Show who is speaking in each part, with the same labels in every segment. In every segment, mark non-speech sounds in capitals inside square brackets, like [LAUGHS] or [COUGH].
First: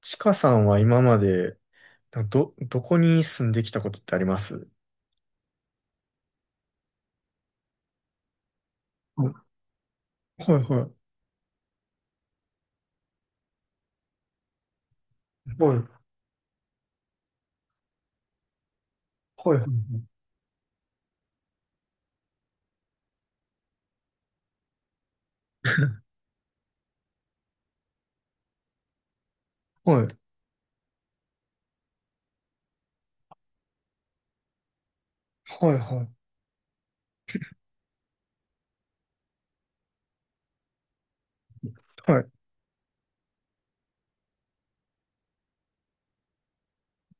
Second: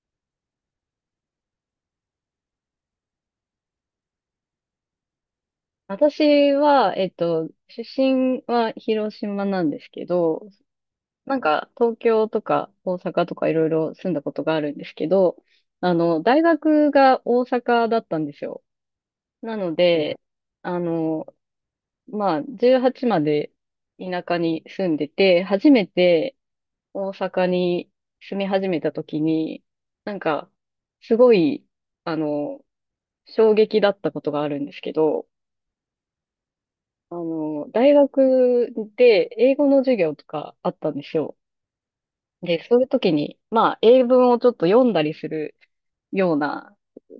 Speaker 1: ちかさんは今まで、など、どこに住んできたことってあります？
Speaker 2: 私は、出身は広島
Speaker 1: は
Speaker 2: なんですけ
Speaker 1: い、
Speaker 2: ど、
Speaker 1: はい、は
Speaker 2: なんか東京とか大阪とかいろいろ住んだことがあるんですけど、
Speaker 1: い、
Speaker 2: 大学が大阪だったんですよ。
Speaker 1: は
Speaker 2: な
Speaker 1: い、
Speaker 2: ので、あの、まあ、18まで田舎に住んでて、初めて大阪に住み始めた時に、
Speaker 1: はい、
Speaker 2: なんか、すごい、あの、衝撃だったことがあるんですけど、
Speaker 1: はい、はい、はい、
Speaker 2: 大学で英語の授業とかあったんですよ。
Speaker 1: はい、
Speaker 2: で、そういう時に、まあ、英文をちょっと読んだりするような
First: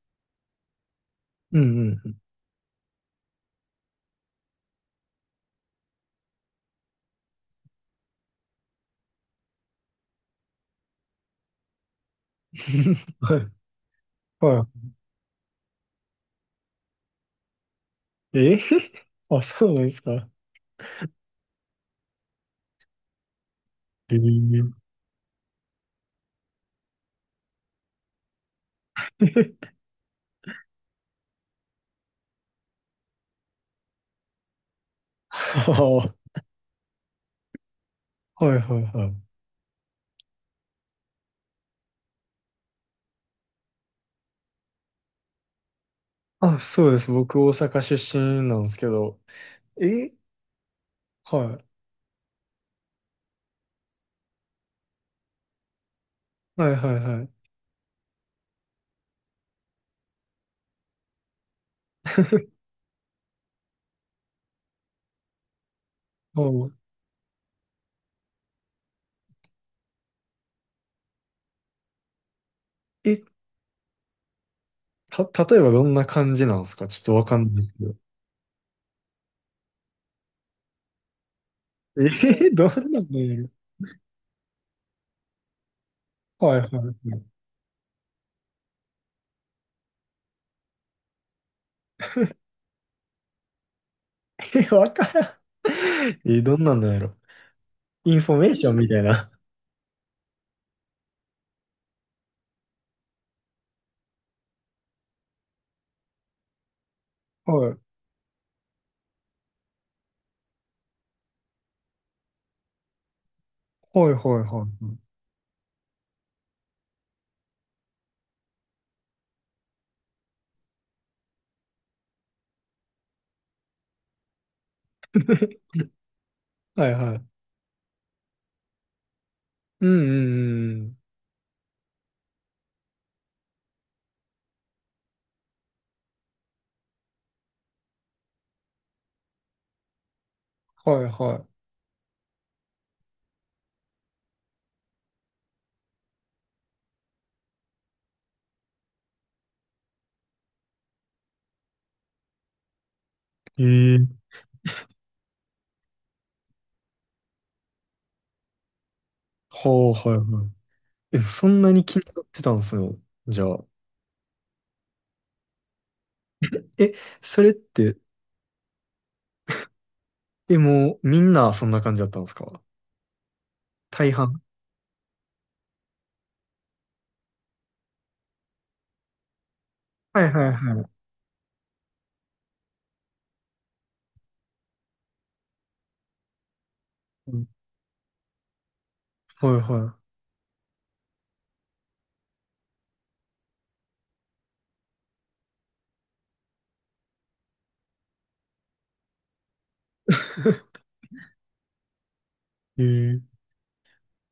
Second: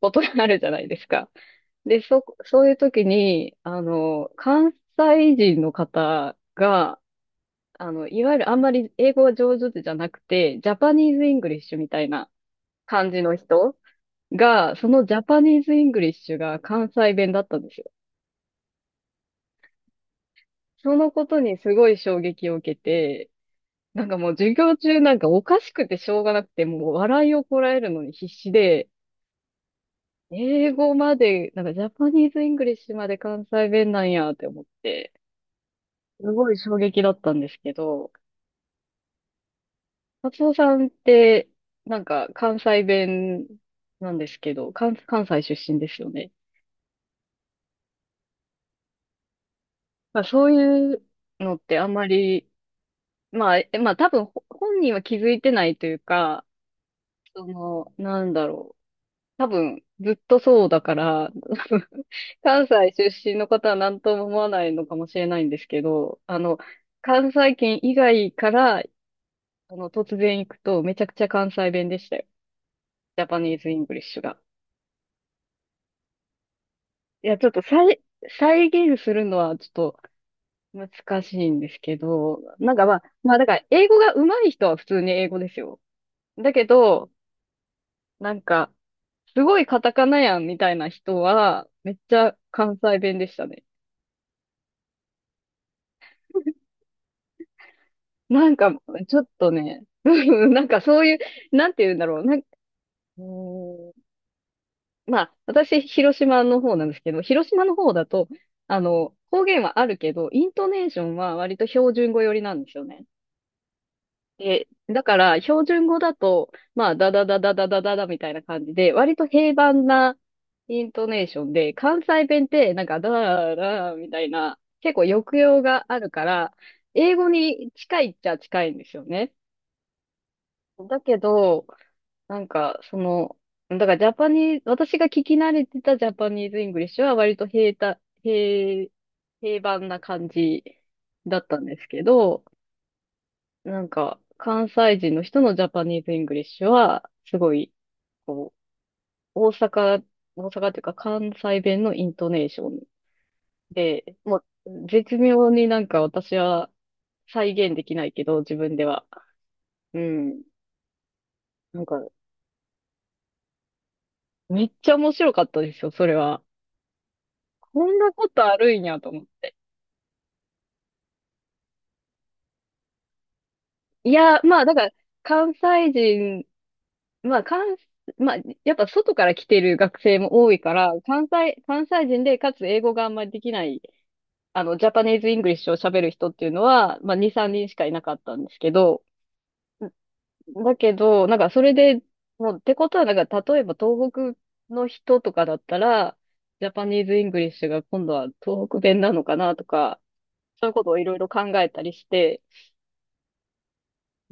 Speaker 2: ことがあるじゃないですか。
Speaker 1: うん、
Speaker 2: で、
Speaker 1: うん。
Speaker 2: そういう時に、関西人の方が、いわゆるあんまり英語が上手じゃなくて、ジャパニーズ・イングリッシュみたいな感
Speaker 1: [LAUGHS]
Speaker 2: じの
Speaker 1: はい、
Speaker 2: 人
Speaker 1: は
Speaker 2: が、そのジャパニーズ・イングリッシュが関西弁だったんですよ。
Speaker 1: い、えー、[LAUGHS] あ、そうなんですか。
Speaker 2: そのことにすごい衝撃を受けて、なん
Speaker 1: え
Speaker 2: かもう授
Speaker 1: ー
Speaker 2: 業中なんかおかしくてしょうがなくて、もう笑いをこらえるのに必死で、
Speaker 1: [LAUGHS]、
Speaker 2: 英語まで、なんかジャパニーズ・イングリッシュまで関西弁なんやって思って、
Speaker 1: は
Speaker 2: すごい衝撃だったんですけど、
Speaker 1: あはい、はい、はい、
Speaker 2: 松尾さんって、なんか関西弁なんですけど、関西出身ですよね。
Speaker 1: あ、そうです。僕、大阪出身なんですけど。え、
Speaker 2: まあそういうのっ
Speaker 1: は
Speaker 2: てあんまり、まあ、まあ多分本人は気づいてないというか、
Speaker 1: い、はい、はい、
Speaker 2: その、なんだろう。多分ずっとそうだから、
Speaker 1: [LAUGHS] は
Speaker 2: [LAUGHS]
Speaker 1: い、
Speaker 2: 関西出身の方は何とも思わないのかもしれないんですけど、
Speaker 1: おう
Speaker 2: 関西圏以外から、突然行くと、めちゃくちゃ関西弁でしたよ。
Speaker 1: え、
Speaker 2: ジャパニーズ・イングリッシュが。
Speaker 1: 例えばどんな感じなんですか？ちょっとわ
Speaker 2: い
Speaker 1: か
Speaker 2: や、
Speaker 1: ん
Speaker 2: ちょ
Speaker 1: な
Speaker 2: っ
Speaker 1: いで
Speaker 2: と
Speaker 1: すけど。
Speaker 2: 再現するのはちょっと難しいんですけ
Speaker 1: え
Speaker 2: ど、
Speaker 1: ー、[LAUGHS] ど
Speaker 2: なんか
Speaker 1: ん
Speaker 2: ま
Speaker 1: な
Speaker 2: あ、
Speaker 1: のや
Speaker 2: まあだ
Speaker 1: る。
Speaker 2: から、英語が上手い人は普通に英語ですよ。だ
Speaker 1: はい
Speaker 2: け
Speaker 1: はいは
Speaker 2: ど、
Speaker 1: い。
Speaker 2: なんか、すごいカタカナやんみたいな人は、めっちゃ関西弁でしたね。
Speaker 1: え、わからん。[LAUGHS] え、どんなんなんやろ。インフォ
Speaker 2: な
Speaker 1: メー
Speaker 2: ん
Speaker 1: シ
Speaker 2: か、
Speaker 1: ョンみたい
Speaker 2: ちょっ
Speaker 1: な。
Speaker 2: とね、[LAUGHS] うんなんかそういう、なんて言うんだろう。うーん、まあ、私、広島の方なんですけど、広島
Speaker 1: は
Speaker 2: の
Speaker 1: い。
Speaker 2: 方だと、方言はあるけど、イントネーションは割と標準語寄りなんですよね。
Speaker 1: はいはいは
Speaker 2: で、だ
Speaker 1: い。
Speaker 2: から、標準語だと、まあ、ダダダダダダダダみたいな感じで、割と平凡なイントネーションで、関西弁って、なんか、ダダダーみたいな、結構抑揚があるから、
Speaker 1: はい [LAUGHS] は
Speaker 2: 英
Speaker 1: い。
Speaker 2: 語に近いっちゃ近いんですよね。
Speaker 1: うんうんうん。
Speaker 2: だけど、なんか、だからジャパニーズ、私が聞き慣れてたジャパニーズ・イングリッシュは割と平た、平、平凡な感じ
Speaker 1: はい
Speaker 2: だ
Speaker 1: は
Speaker 2: ったんですけど、なんか、関西人の人のジャパニーズ・イングリッシュは、すごい、こう、大阪っていうか関西弁のイントネーション
Speaker 1: い。え
Speaker 2: で、もう、絶妙になんか私は再現できないけど、自分では。
Speaker 1: は
Speaker 2: う
Speaker 1: はい
Speaker 2: ん。
Speaker 1: はい。え、そんな
Speaker 2: な
Speaker 1: に
Speaker 2: ん
Speaker 1: 気
Speaker 2: か、
Speaker 1: になってたんですよ。じゃあ。
Speaker 2: めっちゃ面白かったですよ、それは。
Speaker 1: え、それっ
Speaker 2: こ
Speaker 1: て、
Speaker 2: んなことあるんやと思って。
Speaker 1: え、もうみんなそんな感じだったんですか？大
Speaker 2: い
Speaker 1: 半。
Speaker 2: や、まあ、だから、関西人、まあ、まあ、やっぱ外から来てる学生
Speaker 1: はい
Speaker 2: も
Speaker 1: は
Speaker 2: 多
Speaker 1: い
Speaker 2: いか
Speaker 1: は
Speaker 2: ら、
Speaker 1: い。
Speaker 2: 関西人で、かつ英語があんまりできない、ジャパニーズ・イングリッシュを喋る人っていうのは、まあ、2、
Speaker 1: うん。
Speaker 2: 3人しかいなかったんですけど、
Speaker 1: はいは
Speaker 2: だけど、なんかそれで、もう、ってことは、なんか、例えば東北の人とかだったら、ジャパニーズ・イングリッシュが今度は東北弁なのかなとか、そういうことをいろいろ考えたりして、
Speaker 1: い。ええ。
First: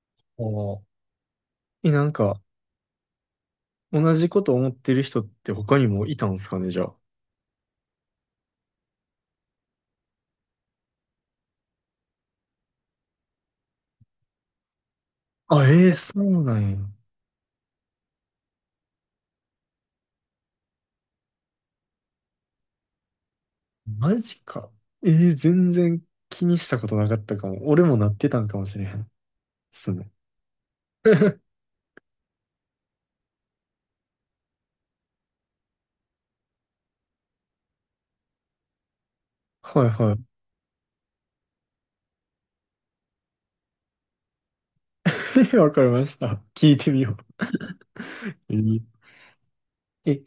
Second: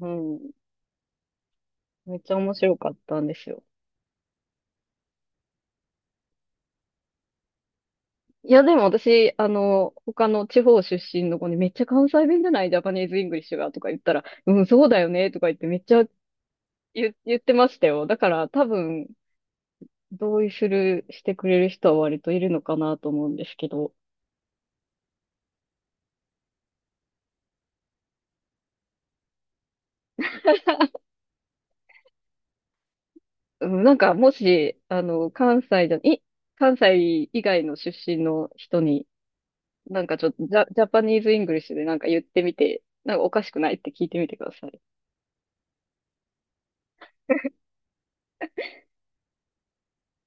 Speaker 2: う
Speaker 1: あ
Speaker 2: ん。
Speaker 1: あ。え、なん
Speaker 2: めっちゃ
Speaker 1: か、
Speaker 2: 面白かったんですよ。
Speaker 1: 同じこと思ってる人って他にもいたんですかね、じゃ
Speaker 2: いや、でも私、他の地方出身の子にめっちゃ関西弁じゃないジャパニーズ・イングリッシュがとか言ったら、うん、そうだよねとか
Speaker 1: あ。
Speaker 2: 言って
Speaker 1: あ、
Speaker 2: めっ
Speaker 1: ええ
Speaker 2: ちゃ
Speaker 1: そうなんや。
Speaker 2: 言ってましたよ。だから多分、同意する、してくれる人は割といるのかなと思うんですけど、
Speaker 1: マジか。えー、全然気にしたことなかったかも。俺もなってたんかもしれへん。すね。[LAUGHS]
Speaker 2: うん、なんかもし、関西じゃ、い、関西以外の出身の人に、
Speaker 1: はい
Speaker 2: なん
Speaker 1: は
Speaker 2: かちょっとジャパニーズ・イングリッシュでなんか言ってみて、なんかおかしくないって聞いてみてください。
Speaker 1: い。[LAUGHS] わかりました。聞いてみよう。えーえ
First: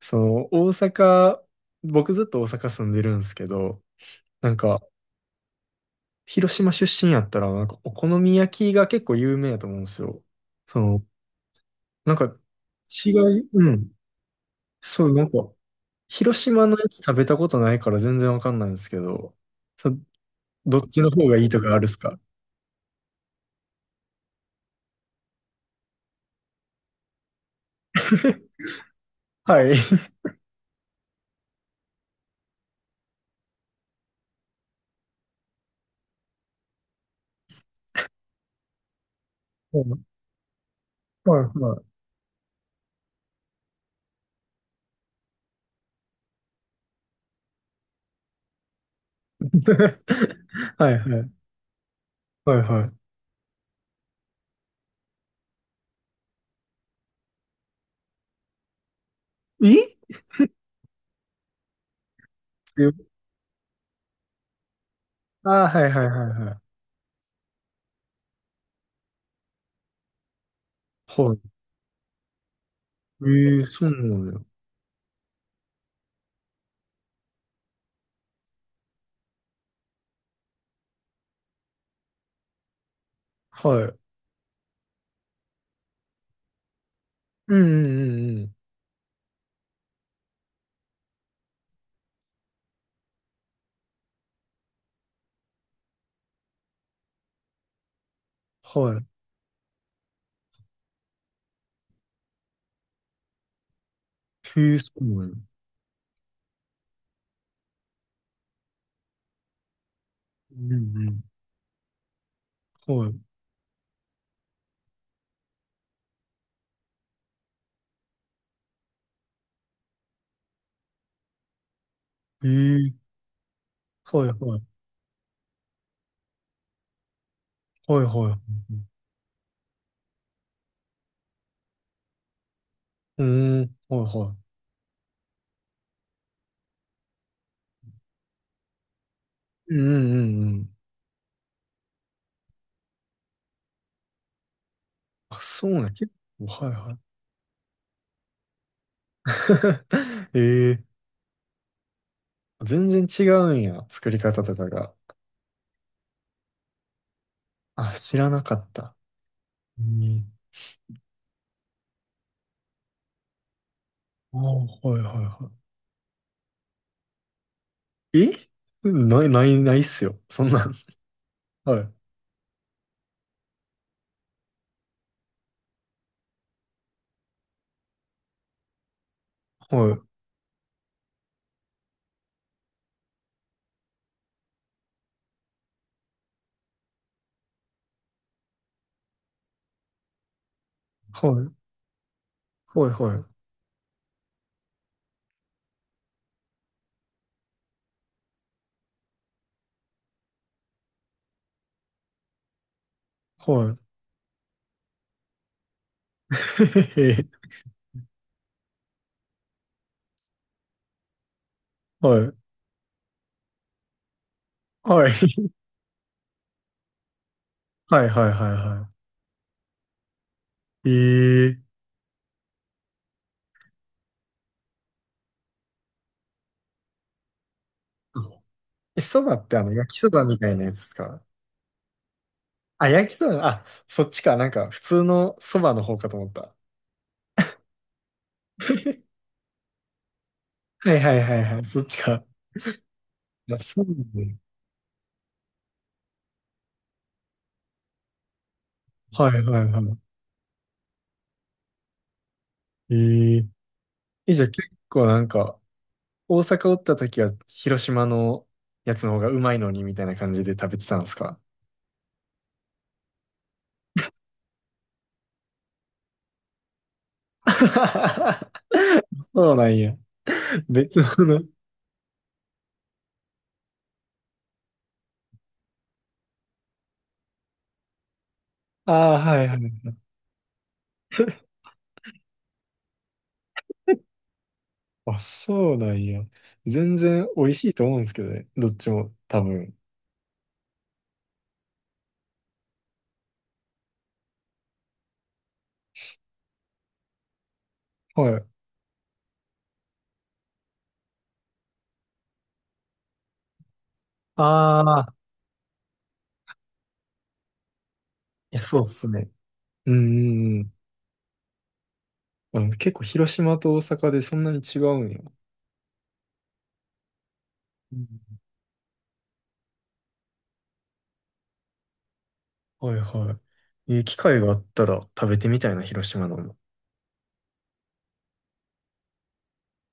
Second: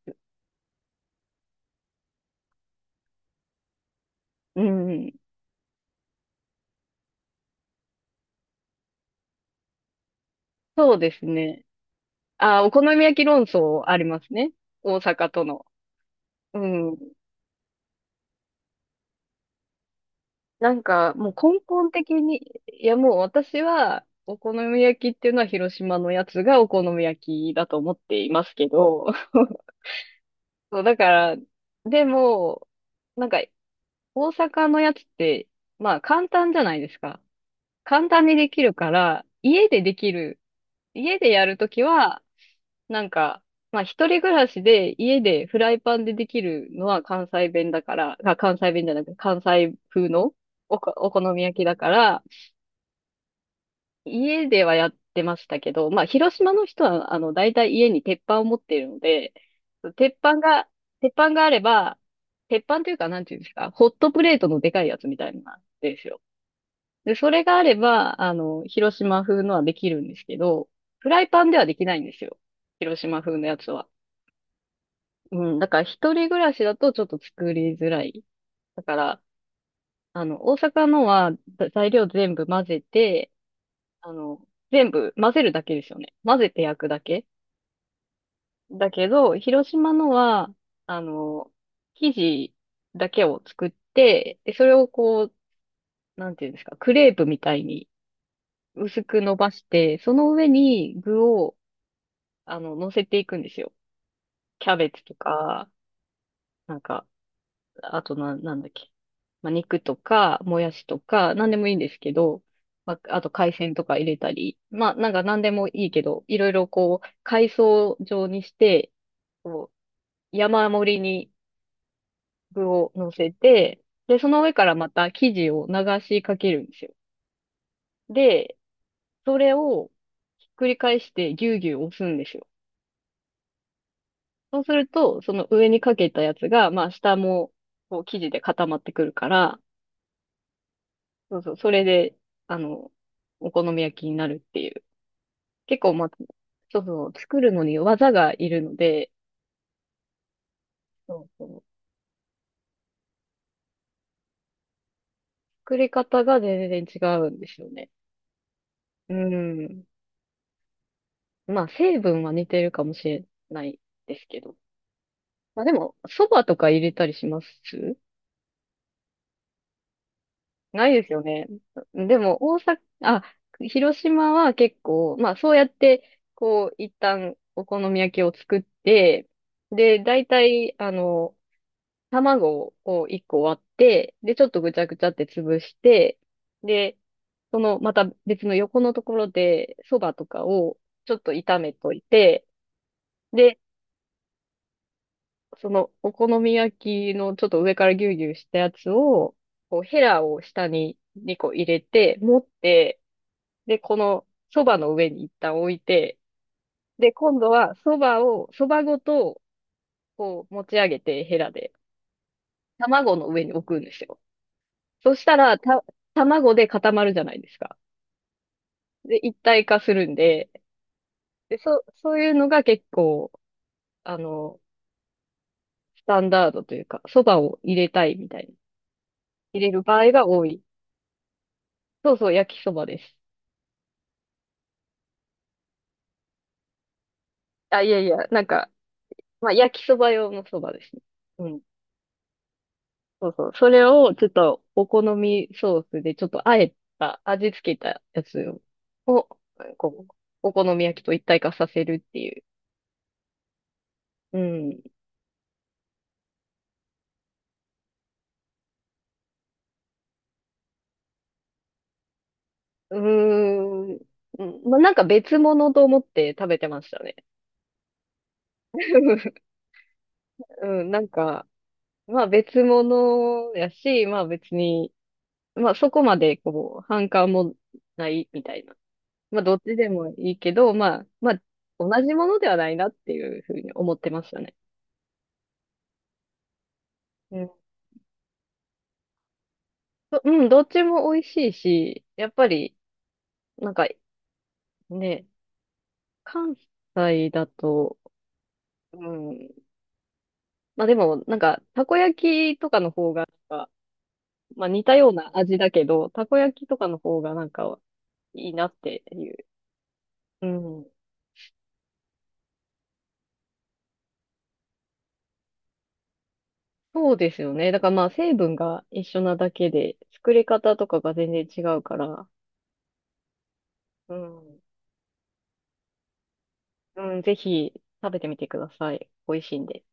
Speaker 1: その、大阪、僕ずっと大阪住んでるんですけど、なん
Speaker 2: う
Speaker 1: か、
Speaker 2: ん、
Speaker 1: 広島出身やったら、なんか、お好み焼きが結構有名やと思うんですよ。そ
Speaker 2: そう
Speaker 1: の、
Speaker 2: ですね。
Speaker 1: なんか、
Speaker 2: あ、お好み
Speaker 1: 違
Speaker 2: 焼き論
Speaker 1: い、う
Speaker 2: 争
Speaker 1: ん。
Speaker 2: ありますね。大
Speaker 1: そう、な
Speaker 2: 阪
Speaker 1: ん
Speaker 2: と
Speaker 1: か、
Speaker 2: の。
Speaker 1: 広
Speaker 2: う
Speaker 1: 島のや
Speaker 2: ん。
Speaker 1: つ食べたことないから全然わかんないんですけど、そ
Speaker 2: な
Speaker 1: どっ
Speaker 2: ん
Speaker 1: ちの
Speaker 2: か、
Speaker 1: 方
Speaker 2: もう
Speaker 1: がいいと
Speaker 2: 根
Speaker 1: かあるっ
Speaker 2: 本
Speaker 1: す
Speaker 2: 的
Speaker 1: か？
Speaker 2: に、いやもう私は、お好み焼きっていうのは広島のやつがお好み焼きだと思っていますけど、
Speaker 1: は
Speaker 2: [LAUGHS]
Speaker 1: い。
Speaker 2: そう、だから、でも、なんか、大阪のやつって、まあ簡単じゃないですか。簡単にできるから、
Speaker 1: うん。
Speaker 2: 家で
Speaker 1: は
Speaker 2: やる
Speaker 1: い
Speaker 2: と
Speaker 1: は
Speaker 2: き
Speaker 1: い。
Speaker 2: は、なんか、まあ一人暮らしで家でフライパンでできるのは関西弁だから、あ、関西弁じゃなくて関西風の
Speaker 1: [LAUGHS]
Speaker 2: お
Speaker 1: は
Speaker 2: こ、
Speaker 1: い
Speaker 2: お
Speaker 1: は
Speaker 2: 好
Speaker 1: い。
Speaker 2: み焼きだから、
Speaker 1: はいは
Speaker 2: 家ではやってましたけど、まあ広島の人は大体家に鉄板を持っているので、
Speaker 1: い。え
Speaker 2: 鉄板が、鉄板があれば、鉄板というか
Speaker 1: 強。
Speaker 2: なんていうんですか、ホットプレートのでかいやつみたいなん
Speaker 1: ああー、はい
Speaker 2: で
Speaker 1: はい
Speaker 2: すよ。
Speaker 1: はいはい。
Speaker 2: で、それがあれば、広島風のはできるんですけど、フライ
Speaker 1: は
Speaker 2: パンではできないんですよ。広島
Speaker 1: い。
Speaker 2: 風の
Speaker 1: え
Speaker 2: や
Speaker 1: えー
Speaker 2: つ
Speaker 1: そ
Speaker 2: は。
Speaker 1: うなんだよ。
Speaker 2: うん、だから一人暮らしだとちょっと作りづらい。だから、大阪のは材料全部混ぜて、
Speaker 1: はい。
Speaker 2: あの、全部混ぜるだけですよね。混ぜて焼くだけ。
Speaker 1: うんうんうんうん。
Speaker 2: だけど、広島のは、あの、生地だけを作って、で、それをこう、なんていうんですか、クレープみたいに
Speaker 1: は
Speaker 2: 薄
Speaker 1: い。
Speaker 2: く伸ばして、その上に具を、乗せていくんですよ。キ
Speaker 1: ええ
Speaker 2: ャ
Speaker 1: ー、
Speaker 2: ベ
Speaker 1: そ
Speaker 2: ツ
Speaker 1: う
Speaker 2: と
Speaker 1: なんだよ。
Speaker 2: か、なんか、あとな、なんだっけ。まあ、肉とか、も
Speaker 1: うん
Speaker 2: や
Speaker 1: う
Speaker 2: しと
Speaker 1: ん。
Speaker 2: か、なんでもいいんですけど、ま
Speaker 1: はい。
Speaker 2: あ、あと海鮮とか入れたり、まあ、なんかなんでもいいけど、いろいろこう、海藻状にして、こう、山盛りに
Speaker 1: ええ
Speaker 2: 具を
Speaker 1: ー。
Speaker 2: 乗せて、で、
Speaker 1: は
Speaker 2: そ
Speaker 1: い
Speaker 2: の上
Speaker 1: はい。
Speaker 2: からまた生地を流しかけるんですよ。
Speaker 1: はいはい。
Speaker 2: で、それをひっくり返してぎゅうぎゅう押すんですよ。
Speaker 1: うん、はいは
Speaker 2: そうすると、その上にかけたやつが、まあ、下も、こう、生地で固まってくるから、
Speaker 1: い。うんうんうんうん。
Speaker 2: そうそう、それで、あの、お好み焼きになるっていう。
Speaker 1: あ、そう
Speaker 2: 結
Speaker 1: なん
Speaker 2: 構、ま
Speaker 1: 結
Speaker 2: あ、
Speaker 1: 構、はい
Speaker 2: そう
Speaker 1: は
Speaker 2: そう、作るのに技がいるので、
Speaker 1: い。[LAUGHS] ええー。
Speaker 2: そうそう、
Speaker 1: 全然違うんや。作り方とかが。
Speaker 2: 作り方が全然違うんですよね。
Speaker 1: あ、知らなかった。
Speaker 2: う
Speaker 1: う
Speaker 2: ん。
Speaker 1: ん。
Speaker 2: まあ、成分は似てるかもしれないです
Speaker 1: ああ、
Speaker 2: けど。
Speaker 1: はいはいはい。
Speaker 2: まあでも、蕎麦とか入れたりします
Speaker 1: え、ない、ない、ないっすよ。そんなん。
Speaker 2: ないですよね。
Speaker 1: [LAUGHS] はい。
Speaker 2: でも、大阪、あ、広島は結構、まあそうやって、こう、一旦お好み焼きを作って、
Speaker 1: は
Speaker 2: で、
Speaker 1: い。
Speaker 2: 大体、卵を1個割って、で、ちょっとぐちゃぐちゃって潰して、で、その、また別の横のところで、そばとかをちょっ
Speaker 1: は
Speaker 2: と
Speaker 1: い。
Speaker 2: 炒めといて、
Speaker 1: はい。
Speaker 2: で、その、お好み焼きのちょっと上からギュウギュウしたやつを、こう、ヘラを下に2個入れて、持って、
Speaker 1: はい。は
Speaker 2: で、
Speaker 1: い。
Speaker 2: この、そばの上に一旦置いて、
Speaker 1: [LAUGHS]
Speaker 2: で、
Speaker 1: へへ
Speaker 2: 今
Speaker 1: へ。
Speaker 2: 度は、そばを、そばごと、こう、持ち上げて、ヘラで、
Speaker 1: はい。
Speaker 2: 卵の上に置くんですよ。
Speaker 1: はい。
Speaker 2: そした
Speaker 1: [LAUGHS]
Speaker 2: ら、卵で固まるじゃないですか。
Speaker 1: はい。はい。はいは
Speaker 2: で、一体化するんで、
Speaker 1: い。え
Speaker 2: で、
Speaker 1: え。
Speaker 2: そういうのが結構、あの、スタンダードというか、そばを入れたいみたいな。
Speaker 1: え、そばってあ
Speaker 2: 入
Speaker 1: の、
Speaker 2: れる
Speaker 1: 焼
Speaker 2: 場
Speaker 1: きそ
Speaker 2: 合
Speaker 1: ば
Speaker 2: が
Speaker 1: み
Speaker 2: 多
Speaker 1: たい
Speaker 2: い。
Speaker 1: なやつですか？
Speaker 2: そうそう、焼きそば
Speaker 1: あ、
Speaker 2: で
Speaker 1: 焼き
Speaker 2: す。
Speaker 1: そば、あ、そっちか。なんか、普通のそばの方かと思った。
Speaker 2: あ、いやいや、なんか、
Speaker 1: [LAUGHS]
Speaker 2: まあ、焼きそば用のそばで
Speaker 1: は
Speaker 2: す
Speaker 1: い
Speaker 2: ね。
Speaker 1: はいはい
Speaker 2: う
Speaker 1: は
Speaker 2: ん。
Speaker 1: い。そっちか。
Speaker 2: そうそ
Speaker 1: い
Speaker 2: う。
Speaker 1: や、
Speaker 2: そ
Speaker 1: そ
Speaker 2: れ
Speaker 1: うな。
Speaker 2: を、ちょっと、お好みソースで、ちょっと、あえた、味付けたやつを、
Speaker 1: は
Speaker 2: こ
Speaker 1: いはい
Speaker 2: う、
Speaker 1: は
Speaker 2: お好み焼きと一体化させるっていう。
Speaker 1: い。ええ。え、
Speaker 2: う
Speaker 1: じゃあ結
Speaker 2: ん。
Speaker 1: 構なんか、大阪おった時は広島のやつの方がうまいのにみたいな感じで食べてたんですか？
Speaker 2: うーん。うんまあ、なんか別物と思って食べてましたね。
Speaker 1: [LAUGHS] そ
Speaker 2: [LAUGHS]
Speaker 1: うなんや。
Speaker 2: うん、
Speaker 1: 別
Speaker 2: なん
Speaker 1: 物。
Speaker 2: か、まあ別物やし、まあ別に、まあそこまでこう、反感もないみたいな。
Speaker 1: ああ、
Speaker 2: ま
Speaker 1: は
Speaker 2: あ
Speaker 1: いは
Speaker 2: どっちで
Speaker 1: い。
Speaker 2: もいいけど、まあ、同じものではないなっていうふうに思ってましたね。
Speaker 1: あ、そうなんや。全然
Speaker 2: う
Speaker 1: 美
Speaker 2: ん、
Speaker 1: 味しいと思うんですけどね。どっちも、多分。
Speaker 2: どっちも美味しいし、やっぱり、なんかね、関西だと、
Speaker 1: はい。
Speaker 2: うん、まあでもなんか、たこ焼きとかの方がまあ
Speaker 1: あ
Speaker 2: 似たよう
Speaker 1: あ、
Speaker 2: な味だけど、たこ焼きとかの方がなんかいい
Speaker 1: え
Speaker 2: なっ
Speaker 1: そうっ
Speaker 2: て
Speaker 1: す
Speaker 2: い
Speaker 1: ね。
Speaker 2: う。
Speaker 1: うんう
Speaker 2: う
Speaker 1: んうん。
Speaker 2: ん。
Speaker 1: あの、結構広島と大阪でそんなに違うんや。
Speaker 2: そうですよね。だから
Speaker 1: う
Speaker 2: ま
Speaker 1: ん。
Speaker 2: あ成分が一緒なだけで、作り方とかが全然違うから、
Speaker 1: はいはい。えー
Speaker 2: う
Speaker 1: 機会があ
Speaker 2: ん。
Speaker 1: ったら食べてみたいな、広島のも。
Speaker 2: うん、ぜひ食べてみてください。美味しいんで。